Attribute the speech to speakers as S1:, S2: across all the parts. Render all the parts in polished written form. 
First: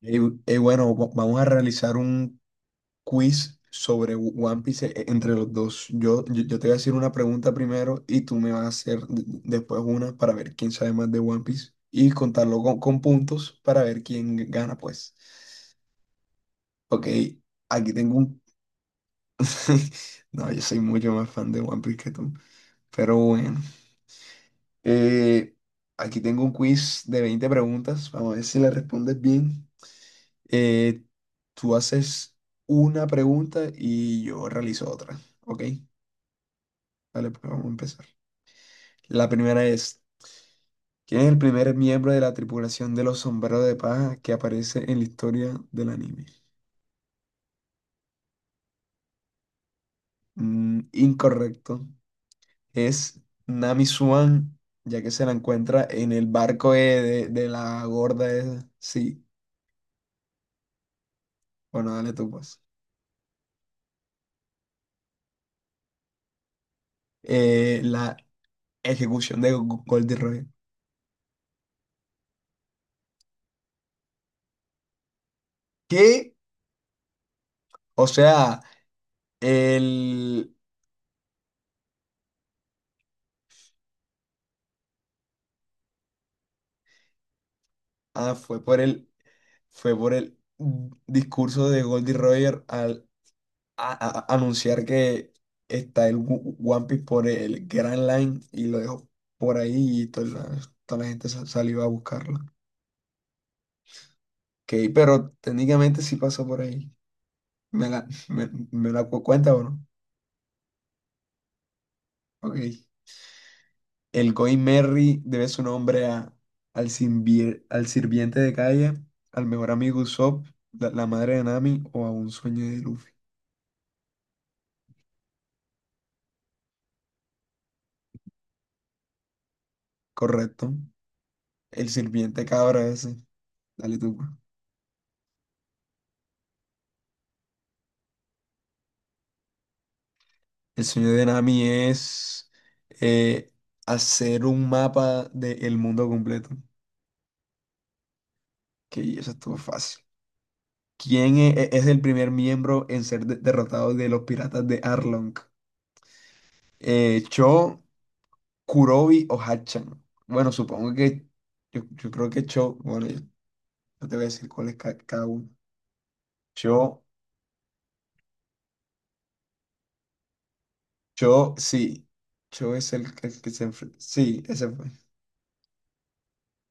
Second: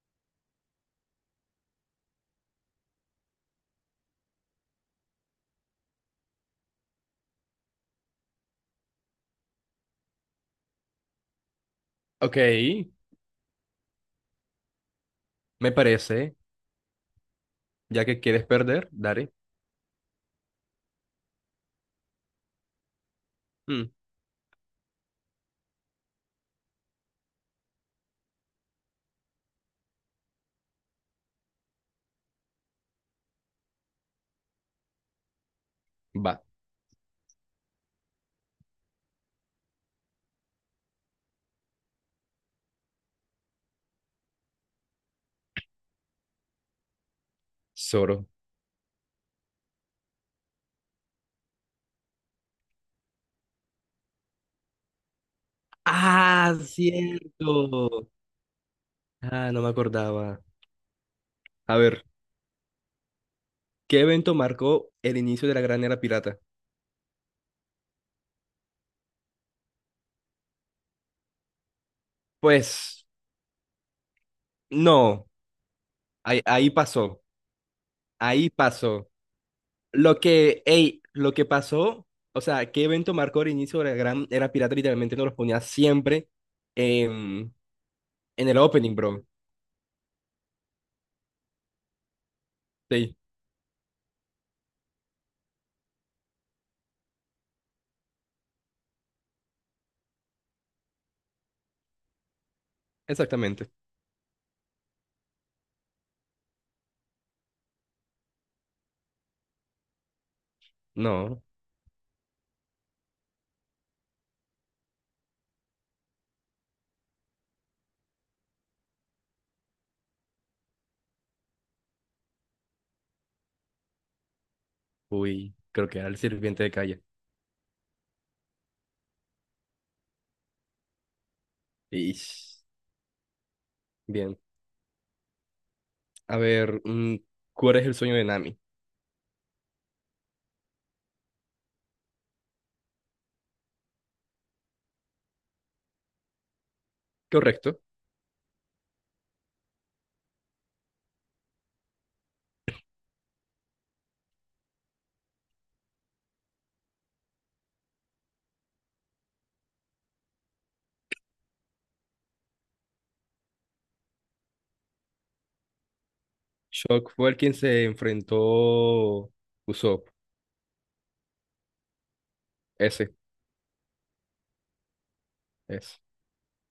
S1: Y, vamos a realizar un quiz sobre One Piece entre los dos. Yo te voy a hacer una pregunta primero y tú me vas a hacer después una para ver quién sabe más de One Piece y
S2: Ok,
S1: contarlo con puntos para ver quién gana, pues.
S2: me parece.
S1: Ok, aquí
S2: Ya
S1: tengo
S2: que
S1: un...
S2: quieres perder, dale.
S1: No, yo soy mucho más fan de One Piece que tú. Pero bueno.
S2: Mm,
S1: Eh, Aquí tengo un quiz de 20 preguntas. Vamos a ver si le respondes bien. Eh, Tú haces una pregunta y yo realizo otra. ¿Ok?
S2: va,
S1: Dale, pues vamos a empezar. La primera es, ¿quién es el primer miembro de la tripulación de los sombreros de paja que aparece en la historia del anime?
S2: Zoro.
S1: Mm, incorrecto. Es Nami Swan, ya que se la encuentra en el
S2: Ah,
S1: barco de la
S2: cierto.
S1: gorda esa. Sí,
S2: Ah, no me acordaba. A
S1: bueno,
S2: ver,
S1: dale tú pues.
S2: ¿qué evento marcó el inicio de la Gran Era Pirata?
S1: La ejecución de Goldie Roy.
S2: Pues, no.
S1: ¿Qué?
S2: Ahí pasó.
S1: O
S2: Ahí
S1: sea,
S2: pasó. Lo
S1: el...
S2: que, ey, lo que pasó, o sea, ¿qué evento marcó el inicio de la Gran Era Pirata? Literalmente nos los ponía siempre en,
S1: Ah,
S2: en el
S1: fue por
S2: opening,
S1: el,
S2: bro.
S1: fue por el discurso de Goldie Roger al
S2: Sí,
S1: a- anunciar que está el One Piece por el Grand Line y lo dejó por ahí y toda la gente salió a buscarlo.
S2: exactamente.
S1: Ok, pero técnicamente sí pasó por ahí. Me la cuenta o no?
S2: No.
S1: Ok. El Going Merry debe su nombre a, al, al sirviente de calle, al mejor amigo Usopp, la madre de Nami o a un sueño de Luffy.
S2: Uy, creo que era el sirviente de calle.
S1: Correcto. El sirviente
S2: Ish.
S1: cabra ese. Dale tú pues.
S2: Bien. A ver, ¿cuál es el sueño de Nami?
S1: El sueño de Nami es eh, hacer un mapa del mundo completo.
S2: Correcto.
S1: Que eso estuvo fácil. ¿Quién es el primer miembro en ser derrotado de los piratas de Arlong? ¿Cho, Kurobi o Hachan? Bueno, supongo que yo creo que Cho. Bueno, yo te voy a decir cuál es cada uno. Cho,
S2: Shock fue el quien se enfrentó Usopp.
S1: Cho, sí. Cho es
S2: Ese,
S1: que se enfrenta. Sí, ese fue.
S2: ese.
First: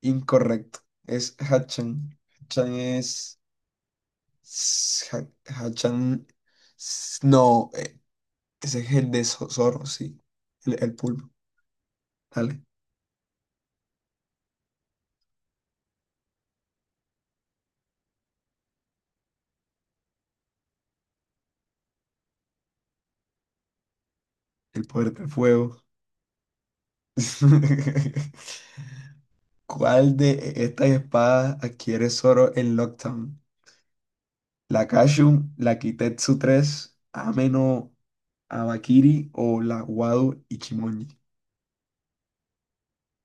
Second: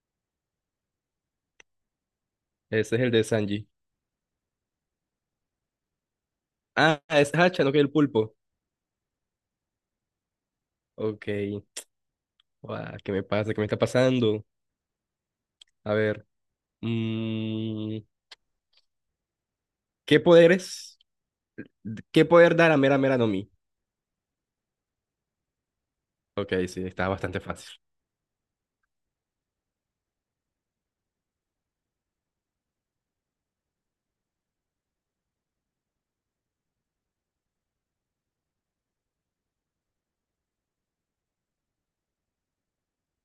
S1: Incorrecto. Es Hachan. Hachan
S2: Ese es el de
S1: es.
S2: Sanji.
S1: s- Ha- Hachan.
S2: Ah, es Hacha,
S1: No,
S2: no que el pulpo.
S1: ese es el de Zorro, sí. El
S2: Ok.
S1: pulpo. Dale.
S2: Guau, ¿qué me pasa? ¿Qué me está pasando? A ver. mm, ¿Qué poderes? ¿Qué poder dar a Mera Mera no Mi?
S1: El poder del fuego.
S2: Ok, sí, está bastante fácil.
S1: ¿Cuál de estas espadas adquiere Zoro en Lockdown? ¿La Kashun, la Kitetsu tres, Ameno Abakiri o la Wado Ichimonji?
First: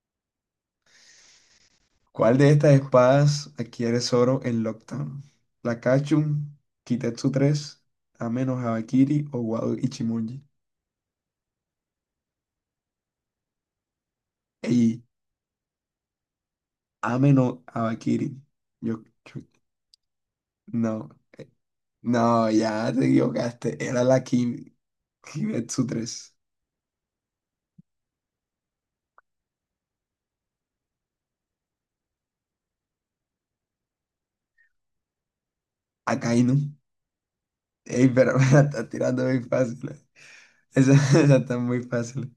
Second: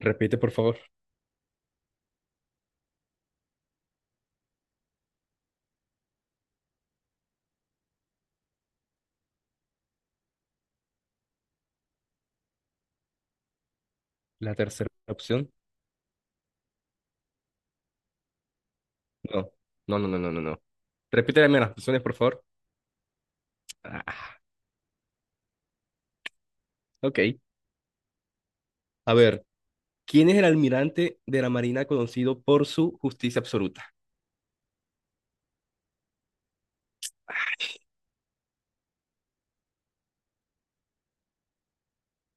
S2: Repite, por favor,
S1: ¿Cuál de estas espadas adquiere Zoro en Lockdown? ¿La Kachun, Kitetsu 3, Ame no Habakiri o Wado Ichimonji?
S2: la tercera
S1: Ey,
S2: opción.
S1: Ame no Habakiri. Yo, yo-
S2: No, no, no, no, no, no, no.
S1: no,
S2: Repite las primeras opciones, por favor.
S1: no, ya te equivocaste. Era la
S2: Ah,
S1: Ki, Kitetsu 3.
S2: ok. A ver. ¿Quién es el almirante de la Marina conocido por su justicia absoluta?
S1: Akainu. Ey, pero me la estás tirando muy fácil, eh. Esa, esa está muy fácil.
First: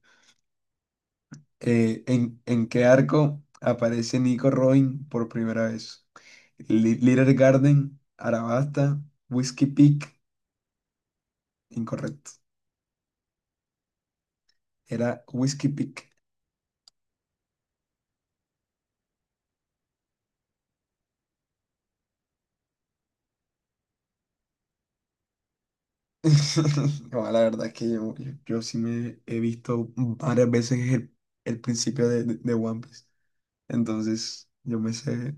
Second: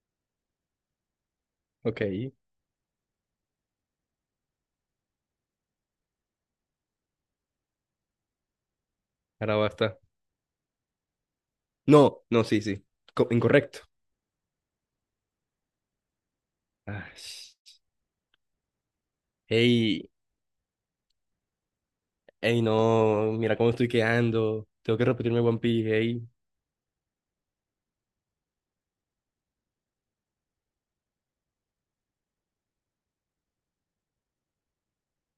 S2: Ok,
S1: En qué arco aparece Nico Robin por primera vez? Little Garden, Arabasta,
S2: ahora
S1: Whiskey
S2: basta.
S1: Peak.
S2: No,
S1: Incorrecto.
S2: no, sí, sí. Co- incorrecto.
S1: Era Whiskey Peak.
S2: Ay, hey, hey, no, mira cómo estoy quedando. Tengo que repetirme One Piece, hey.
S1: No, la verdad es que yo sí me he visto varias veces el principio de One Piece. Entonces, yo me sé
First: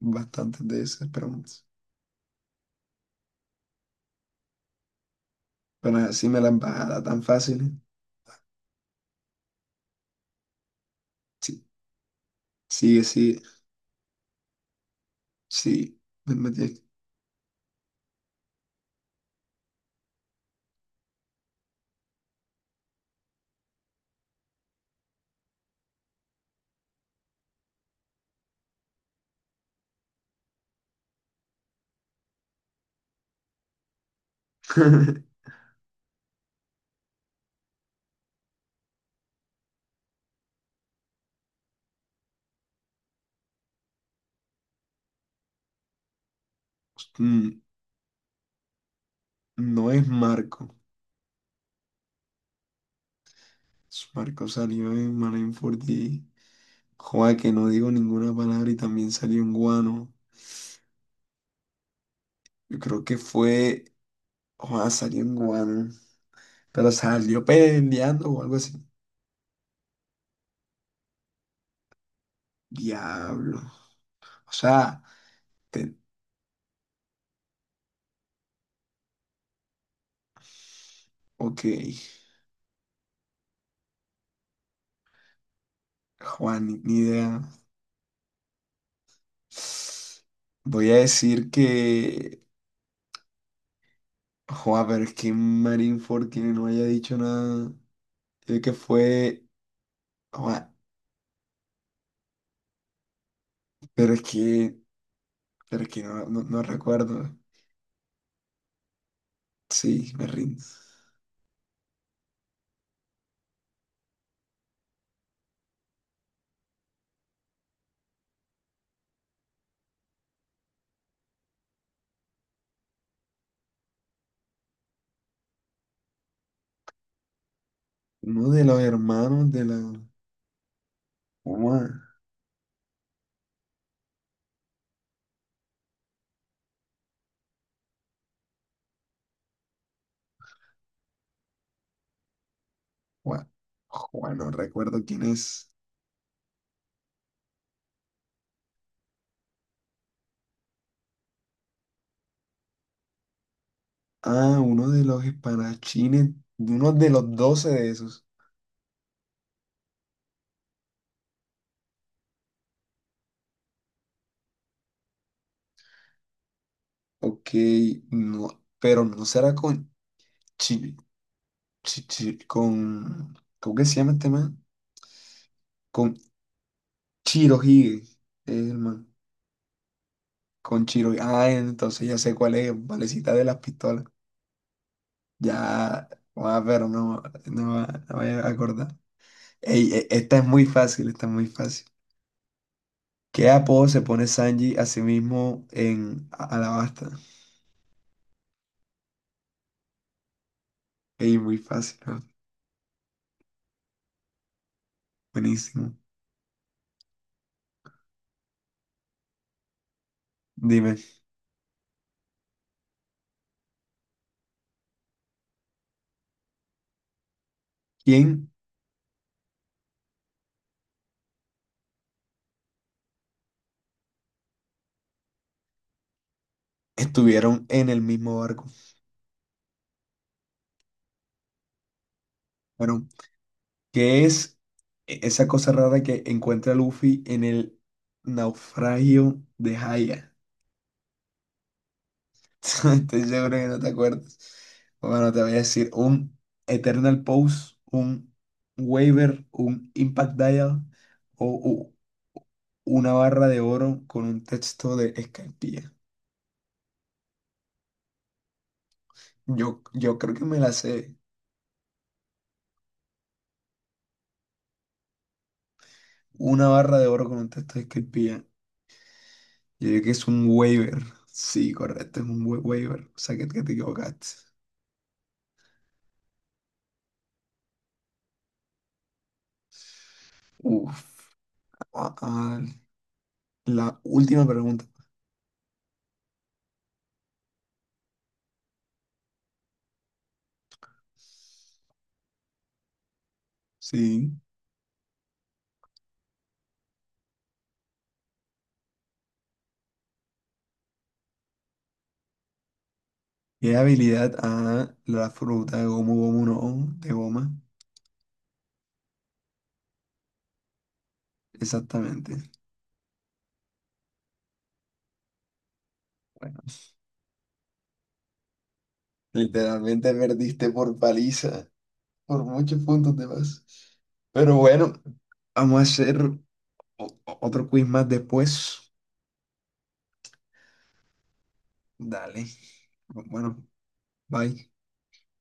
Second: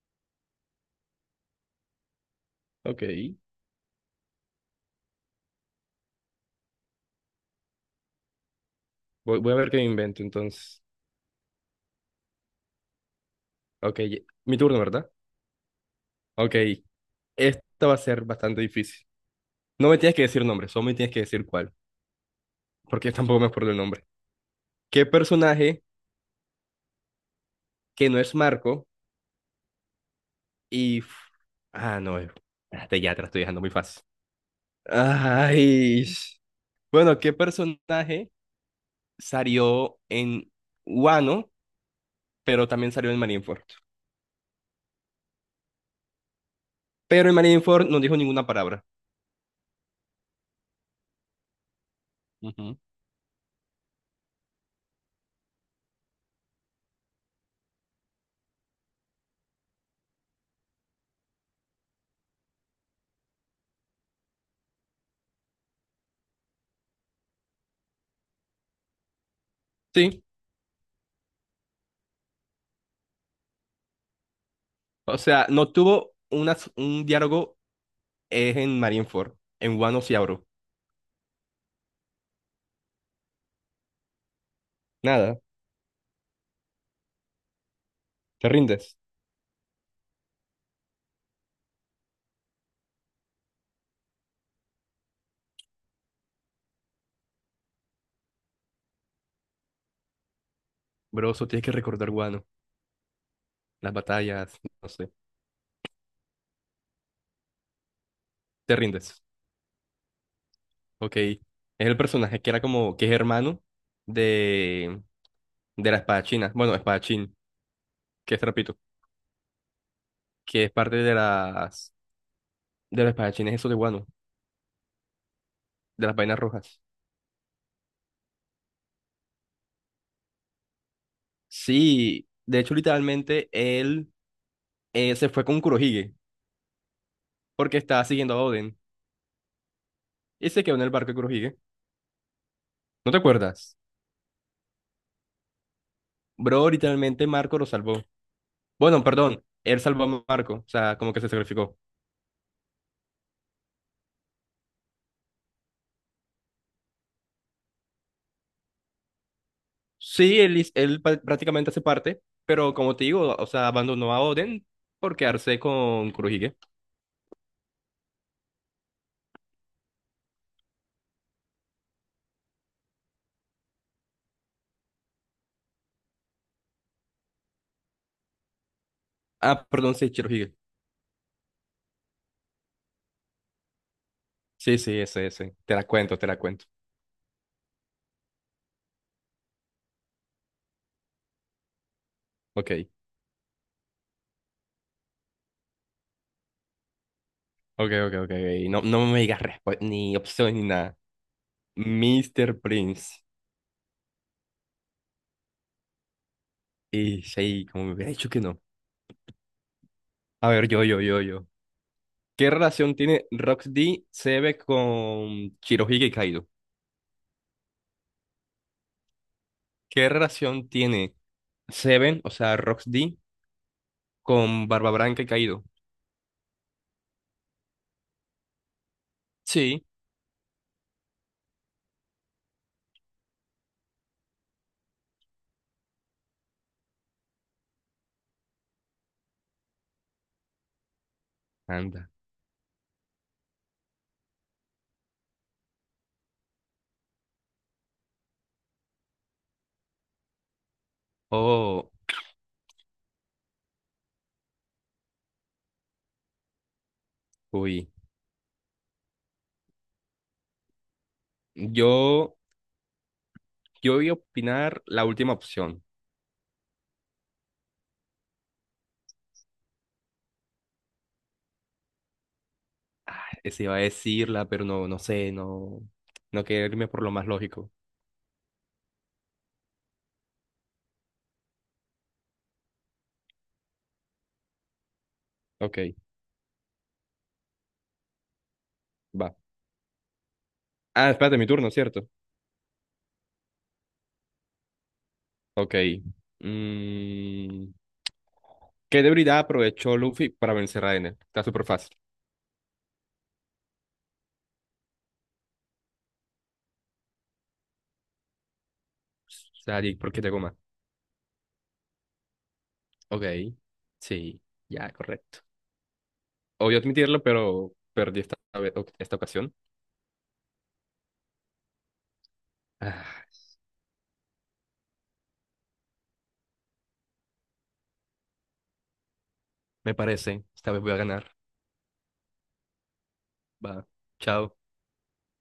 S1: bastantes de esas preguntas.
S2: Ok,
S1: Pero así me las bajada tan fácil, ¿eh?
S2: voy a ver qué me invento entonces.
S1: Sí, sigue, sigue,
S2: Ok, mi turno, ¿verdad?
S1: sí. Me
S2: Ok,
S1: metí.
S2: esta va a ser bastante difícil. No me tienes que decir nombre, solo me tienes que decir cuál, porque yo tampoco me acuerdo el nombre. ¿Qué personaje que no es Marco Y. Ah, no. Espérate, ya te la estoy dejando muy fácil. Ay. Bueno, ¿qué personaje salió en Wano, pero también salió en Marineford? Pero en Marineford no dijo ninguna palabra.
S1: No es Marco.
S2: Ujú.
S1: Es Marco salió en Marineford y... Joa, que no digo ninguna palabra y también salió en Guano. Yo creo que fue... Joa, salió en Guano. Pero salió peleando o algo así.
S2: Sí.
S1: Diablo. O sea,
S2: O sea, no
S1: te-
S2: tuvo una, un diálogo en Marineford. En Wano sí habló.
S1: ok.
S2: Nada.
S1: Juan, ni idea.
S2: ¿Te rindes?
S1: Voy a decir que... Joa, pero es que Marineford que no haya dicho nada. Yo que fue... Joa,
S2: Bro, eso tienes que recordar Wano. Las
S1: pero es
S2: batallas,
S1: que...
S2: no sé.
S1: Pero es que no, no recuerdo.
S2: ¿Te rindes?
S1: Sí, me rindo.
S2: Ok. Es el personaje que era como, que es hermano de... de la espadachina. Bueno, espadachín, que es trapito, que es parte de las de los espadachines esos de guano, de las vainas rojas.
S1: Uno de los hermanos de la... Juan,
S2: Sí, de hecho, literalmente él se fue con Kurohige porque estaba siguiendo a Oden y se quedó en el barco de Kurohige. ¿No te
S1: Juan,
S2: acuerdas?
S1: Juan, no recuerdo quién es.
S2: Bro, literalmente Marco lo salvó. Bueno, perdón, él salvó a Marco, o sea, como que se sacrificó.
S1: Ah, uno de los espadachines, uno de los doce de esos.
S2: Sí, él, hiz- él pa- prácticamente hace parte, pero como te digo, o sea, abandonó a Oden por quedarse con Kurohige.
S1: Ok, no, pero no será con Chi, con, ¿cómo que se llama este man? Con Chirohige, es el man,
S2: Ah, perdón, sí, Shirohige.
S1: con Chirohige. Ah, entonces ya sé cuál es, valecita de las pistolas.
S2: Sí, sí, ese, ese. Te la
S1: Ya,
S2: cuento, te la
S1: ah,
S2: cuento.
S1: pero no, no, me voy a acordar. Ey, esta es muy fácil, esta es muy fácil.
S2: Ok,
S1: ¿Qué apodo se pone Sanji a sí mismo en Alabasta?
S2: ok, ok, ok, ok. No, no me digas respu- ni opción ni nada.
S1: Ey, muy fácil, ¿no?
S2: Mister Prince.
S1: Buenísimo.
S2: Y sí, como me hubiera dicho que no. A ver, yo,
S1: Dime,
S2: yo, yo, yo. ¿Qué relación tiene Roxy Seven con Shirohige Kaido?
S1: ¿quién
S2: ¿Qué relación tiene Seven, o sea, Roxy, con Barba Blanca y Kaido?
S1: estuvieron en el mismo barco?
S2: Sí.
S1: Bueno, ¿qué es esa cosa rara que encuentra Luffy en el naufragio de Haya?
S2: Anda.
S1: Estoy seguro que no te acuerdas. Bueno, te voy a decir un Eternal Pose, un Waiver, un Impact Dial
S2: Oh,
S1: o una barra de oro con un texto de Escaipilla.
S2: uy.
S1: Yo creo que me la sé.
S2: Yo, yo voy a opinar la última opción.
S1: Una barra de oro con un texto de Escaipilla. Yo diría que es un waiver. Sí, correcto, es un waiver. O sea, que
S2: Se
S1: te
S2: iba a
S1: equivocaste.
S2: decirla, pero no, no sé, no, no quería irme por lo más lógico.
S1: Uf, ah, ah, la última pregunta.
S2: Ok, va. Ah, espérate, mi turno, ¿cierto?
S1: Sí.
S2: Ok. Mm, ¿Qué debilidad aprovechó Luffy para vencer a Enel? Está súper fácil.
S1: ¿Qué habilidad a la fruta de gomu gomu no? De goma.
S2: Sadik, ¿por qué te goma?
S1: Exactamente.
S2: Ok, sí, ya, correcto.
S1: Bueno,
S2: Obvio admitirlo, pero perdí esta, vez- ok, esta ocasión.
S1: literalmente perdiste por paliza. Por muchos puntos
S2: Ah,
S1: de más. Pero bueno, vamos a hacer otro quiz más después.
S2: me parece, esta vez voy a ganar.
S1: Dale. Bueno,
S2: Va, chao.
S1: bye.